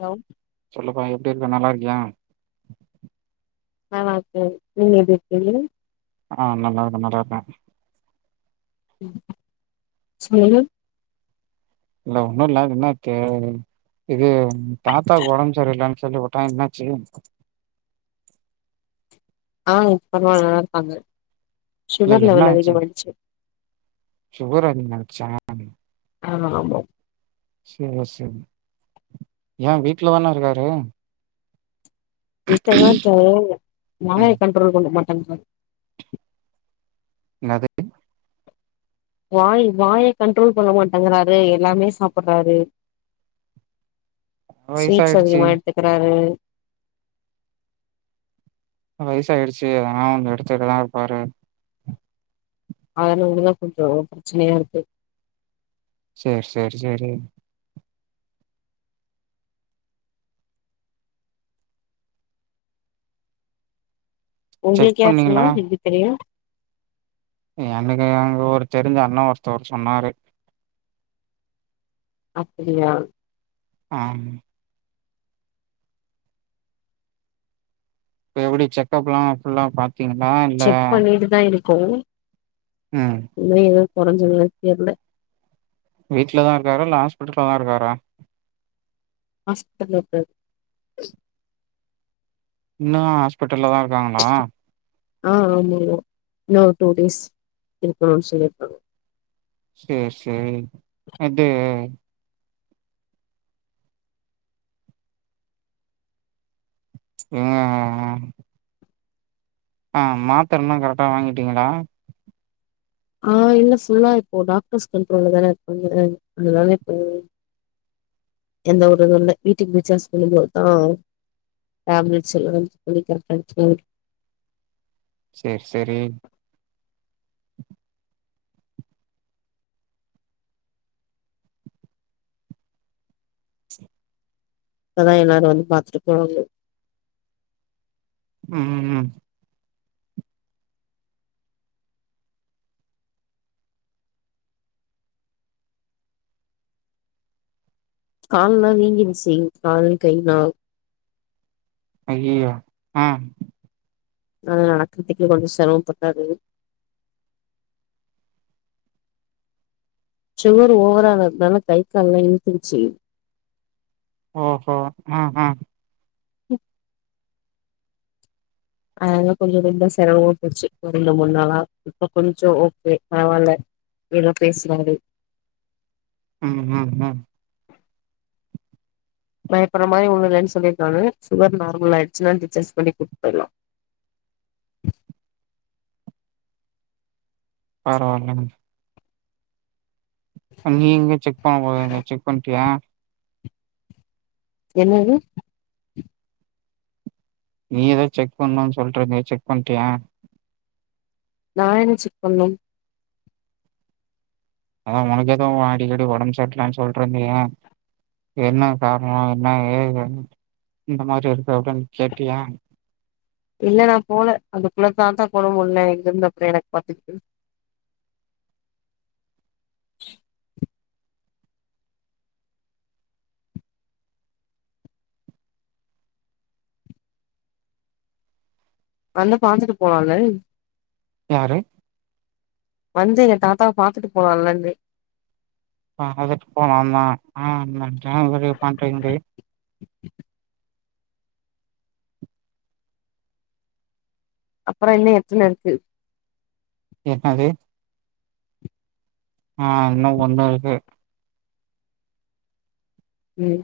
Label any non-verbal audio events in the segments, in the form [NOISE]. hello சொல்லுப்பா எப்டி இருக்க நல்லாருக்கியா நா நல்லாருக்க நீங்க எப்டி இருக்கீங்க ஆ நல்லாருக்க நல்லாருக்க ம் சொல்லுங்க இல்ல ஒண்ணு இல்ல என்ன க்கு இது தாத்தாவுக்கு ஒடம்பு சரியில்லன்னு சொல்லி ட்டா என்னாச்சி ஆ இப்ப பரவாயில்ல நல்லாருக்காங்க இல்ல சுகர் என்ன லெவல் ஆச்சு அதிகமாயிடுச்சு சுகர் அதிகமாயிடுச்சா ஆமா ரொம்போ சே செரி ஏன் வீட்ல தானே இருக்காரு வீட்லதா இருக்காரு வாய ம் கண்ட்ரோல் பண்ண மாட்டேங்கிறாரு என்னது வாய் வாய கண்ட்ரோல் பண்ண மாட்டேங்கறாரு எல்லாமே சாப்டறாரு ஸ்வீட்ஸ் வயசாயிடுச்சு அதிகமா எடுத்துக்கறாரு வயசு ஆயிடுச்சு அதனா எடுத்துட்டுதா இருப்பாரு அதனாலதா கொஞ்சோ பிரச்சனையா இருக்கு சேர் செரி செரி செக் உங்களுக்கு யார் சொன்ன பண்ணீங்களா எப்டி தெரியு எனக்கு அங்க ஒரு தெரிஞ்ச அண்ணே ஒருத்தவர் சொன்னாரு அப்பிடியா ஆம் இப்ப எப்டி செக்கப்லா ஃபுல்லா பாத் திங்கள செக் பண்ணிட்டு தா இருக்கோ ம் இன்னு எதும் கொறஞ்ச மார் தெர்ல வீட்ல தா இருக்காரா இல்ல ஹாஸ்பிடல்ல தா இருக்காரா ஹாஸ்பட்ல்ல இருக்காரு இன்னு ஹாஸ்பிட்டல்ல தா இருக்காங்களா ஆ ஆமாமா இன்னு ஒரு டூ டேஸ் இருக்கணும்னு சொல்லியிருக்காங்க சேர் செரி அது ம் ம் ம் ஆ மாத்தரனா கரெக்டா ஆ வாங்கிட்டீங்களா ஆ இல்ல ஃபுல்லா இப்போ டாக்டர்ஸ் கண்ட்ரோல்ல தானே இருப்பாங்க அதுனால இப்போ எந்த ஒரு இது இல்ல வீட்டுக்கு டிசார்ஜ் பண்ணும்போ தா டேப்லெட்ஸ் எல்லா [UNINTELLIGIBLE] கரெக்டா எடுத்துபாங்க சேர் செரி அதா எல்லாரு வந்து பாத்துட்டு போனாங்க ம் கால்லா வீங்கிருச்சி கால் கைலா ஐயையோ ஆ அதன நடக்குறதுக்கே கொஞ்சோ செறம பட்டாரு சுகர் ஓவராலதுனால கை கால் எல்லா இழுத்துகிச்சு ஓ ஹோ ம் ம் [INAUDIBLE] அதானல தா கொஞ்ச ரெம்ப செரமமா போச்சு ரெண்டு முன்னாளா இப்ப கொஞ்சோ ஓகே பரவால்ல எதோ பேசுறாறு ம் ம் ம் பயப்பட்ற மாரி ஒன்னு இல்லன்னு சொல்லிருக்காங்க சுகர் நார்மல் ஆயிச்சுன்னா டிஸ்சார்ஜ் பண்ணி கூட்டு போயிருலா பரவாயில்ல நீ எங்கயோ செக் பண்ண போறேன்னியே செக் பண்ணிட்டியா என்னது நீ எதோ செக் பண்ணும்னு சொல்ற நீ செக் பண்ட்டியா நா என்ன செக் பண்ணு அதா உனக்கெதோ அடிக்கடி உடம்பு சரில்லன்னு சொல்டுருந்தியே என்ன காரணோ என்ன ஏ இந்த மாரி இருக்கு அப்டின்னு கேட்டியா இல்ல நா போல அதுக்குள்ள கான்டாக்ட் பண்ண முல்ல எங்க இருந்து அப்புறோ எனக்கு பாத்துக்ட்டு வந்து பாத்துட்டு போலால்லே யாரு வந்து எங்க தாத்தாவா பாத்துட்டு போலால்ல ன்னே அ அதுக்கு போலமா அ ஜான் வரே பண்றேன்து அப்புறோ இன்னு எத்தன இருக்கு என்னது ஆ இன்னு ஒன்னு இருக்கு ம்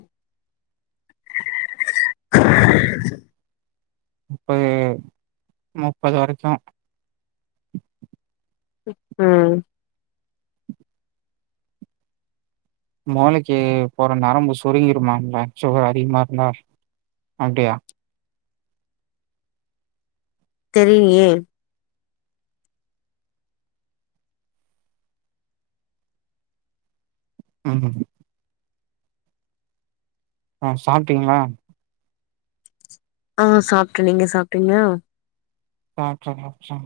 முப்பது முப்பது வரைக்கு ம் மூளைக்கு போற நரம்பு சுருங்கிருமாம்ல சுகர் அதிகமா இருந்தா அப்டியா தெரிலயே ம் ஆ சாப்ட்டீங்களா ஆ சாப்ட நீங்க சாப்ட்டீங்கலா சாப்ட சாப்ட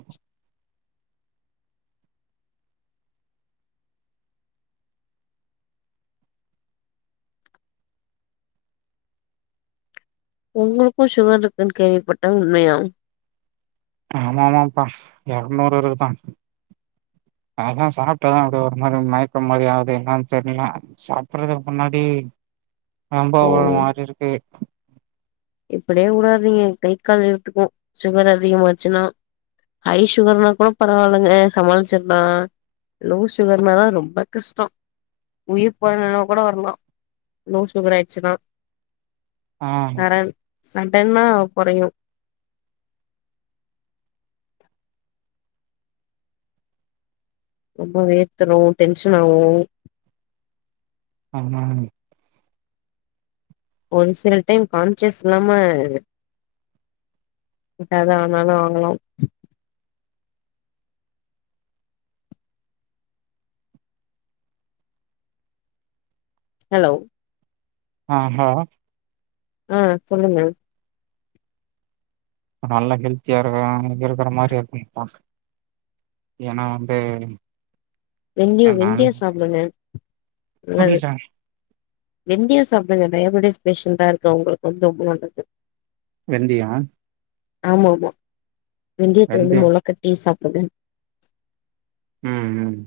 உங்களுக்கு சுகர் இருக்குன்னு கேள்விப்பட்ட உண்மையா ஆமா ஆமாப்பா எரநூறு இருக்குதா அதா சாப்ட்ட அப்டே ஒரு மாரி மயக்க மாரி ஆகுது என்னானு தெரில சாப்பறதுக்கு முன்னாடி ரொம்ப ஓ ஒரு மாறி இருக்கு இப்டே உடாதீங்க கை கால் இழுத்துக்கு சுகர் அதிகமாச்சுன்னா ஹை சுகர்னா கூட பரவாயில்லங்க சமாளிச்சிட்லா லோ சுகர்னாதா ரொம்ப கஷ்டோ உயிர் போறா நெலமகூட வர்லா லோ சுகர் ஆயிடுச்சுன்னா ஆ சரண் சடன்னா கொறயு ரொம்ப வேத்துரு டென்ஷன் ஆவு ஆமாம் ஒரு சில டைம் கான்சியஸ் இல்லாம எதா ஆனாலு ஆகலாம் ஹலோ ஆ கோ ஆ சொல்லுங்கள் நல்லா ஹெல்த்தியா இருக்க இங்க இருக்கிற மாரி இருக்கனு [UNINTELLIGIBLE] ஏன்னா வந்து வெந்தயோ நான் வெந்தயோ சாப்டுங்க நல்லது புரில வெந்தயோ சாப்டுங்க டயாபெட்டிஸ் பேஷண்டா இருக்க உங்களுக்கு வந்து ரொம்ப நல்லது வெந்தியோ ஆமா ஆமா வெந்தயத்த வந்து வெந்தயோ மொள கட்டி சாப்புடுங்க ம் ம்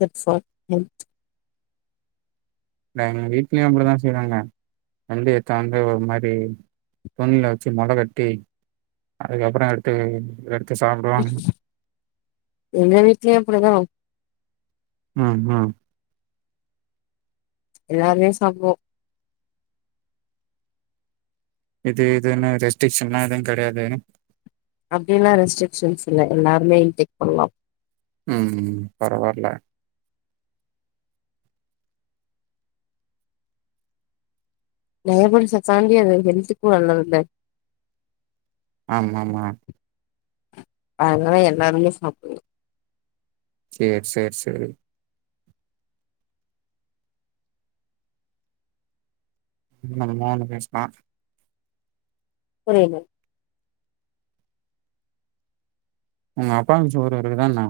குட் ஃபார் ஹெல்த் இல்ல எங்க வீட்லயு அப்டிதா செய்றாங்க வெந்தயாத்த தாந்து ஒரு மாரி தண்ணில வச்சு மொள கட்டி அதுக்கப்பறோ எடுத்து எடுத்து சாப்படுவாங்க எங்க வீட்லயு அப்டிதா நான் நான் எல்லாருமே சாப்டுவோ இது இது என்ன ரெஸ்ட்ரிக்ஷன் ஏதும் கடயாது அப்டிலா ரெஸ்ட்ரிக்ஷன்ஸ் இல்ல எல்லாருமே இன்டெக் பண்ணலா ம் பரவாயில்ல டயாபடிட்ச தாண்டி அது ஹெல்த்துக்கு நல்லதுல்ல ஆமா மா அதலா எல்லாருமே சாப்பலா சேரி சேரி சேரி [UNINTELLIGIBLE] புரியல உங்க அப்பாக்கு சுகர் ஏதா இருக்குதா இன்னா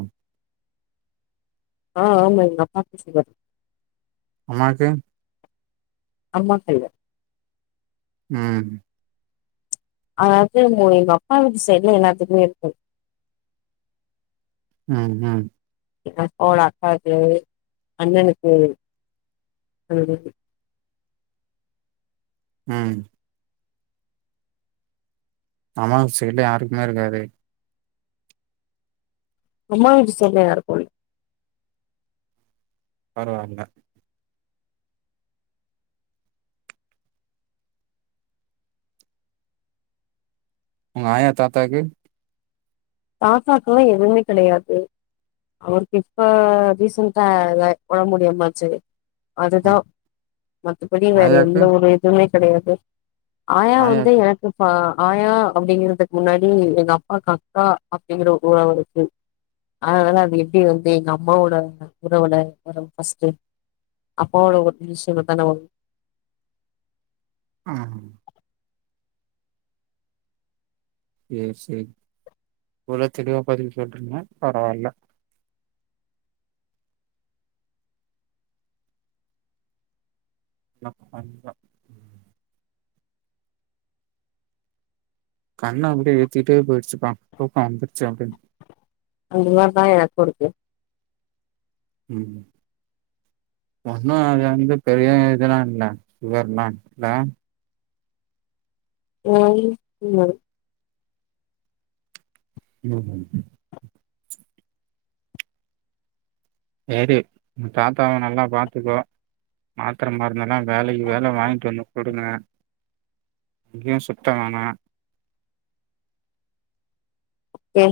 அ ஆமா எங்கஅப்பாக்கு சுகர் அம்மாக்கு அம்மாக்கில்ல ம் அது எங்கப்பா வீட்டு சைட்ல எல்லாத்துக்கு இருக்கு நான் நான் எங்கப்பாவோட அக்காலுக்கு அண்ணணுக்கு அது இருக்கு நான் அம்மா வீட் சைடுல யாருக்குமே இருக்காதே அம்மா வீட்டு சைடுல யாருக்கு இல்ல பரவால்ல உங்காயா தாத்தாக்கு தாத்தாக்லா எதுவுமே கெடையாது அவருக்கு இப்ப ரீசன்ட்டா ஒடம்பு முடியமாச்சு அதுதா ஆ மத்தபடி வேற எந்த ஆயாக்கு ஒரு இதுவுமே கெடையாது ஆயா வந்து எனக்குப்ப ஆயா அப்டிங்கிறத்துக் முன்னாடி எங்கப்பா கா ப்பா அப்டிங்கிற ஒரு உறவா இருக்கு அதனாலா அது எப்டி வந்து எங்க அம்மாவோட உறவுல வரு ஃபஸ்ட்டு அப்பாவோட ஒரு நிமிஷ இருந்தாதான வரும் ஆமா சேரி சேரி இவ்ள தெளிவா பதில் சொல்றிங்க பரவால்ல அம்மா தங்க கண்ண அப்டியே இழுத்திட்டே போயிருச்சுப்பா தூக்க வந்துருச்சு அப்டின் அந்த மாரிதா எனக்கு இருக்கு ம் ஒன்னு அது வந்து பெரிய இதலா இல்ல சுகர்லாம் இல்ல [UNINTELLIGIBLE] ம் சேரி ஒங்க தாத்தாவ நல்லா பாத்துக்கோ மாத்தர மருந்தல்லாம் வேளைக்கு வேள வாங்கிட்டு வந்து குடுங்க எங்கயும் சுத்தவேனா ஓகே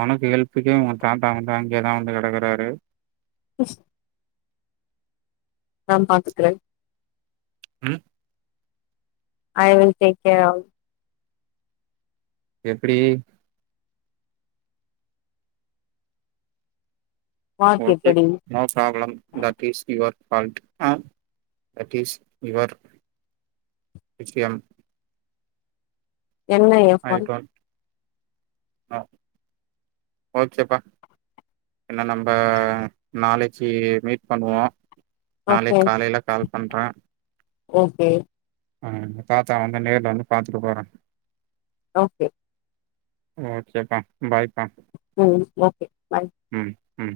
ஒனக்கு ஹெல்ப்புக்கே உங்க தாத்தா மட்டுந்தா அங்கே தா வந்து கெடக்குறாரு எஸ் நான் பாத்துக்குறேன் ம் I will take care all எப்பிடி வாக் ஓகே எப்படி no problem that is your fault a that is your விஷ்யம் என்னயா ஐ டோன்ட் அ ஓகேப்பா என்ன நம்ப நாளக்கி மீட் பண்ணுவோம் ஓகே நாளைக்கு காலையில கால் பண்றன் ஓகே அ ஒங்க தாத்தா வந்து நேர்ல வந்து பாத்துட்டு போறன் ஓகே ஓகேப்பா பாய்ப்பா ம் ஓகே பாய் ம் ம்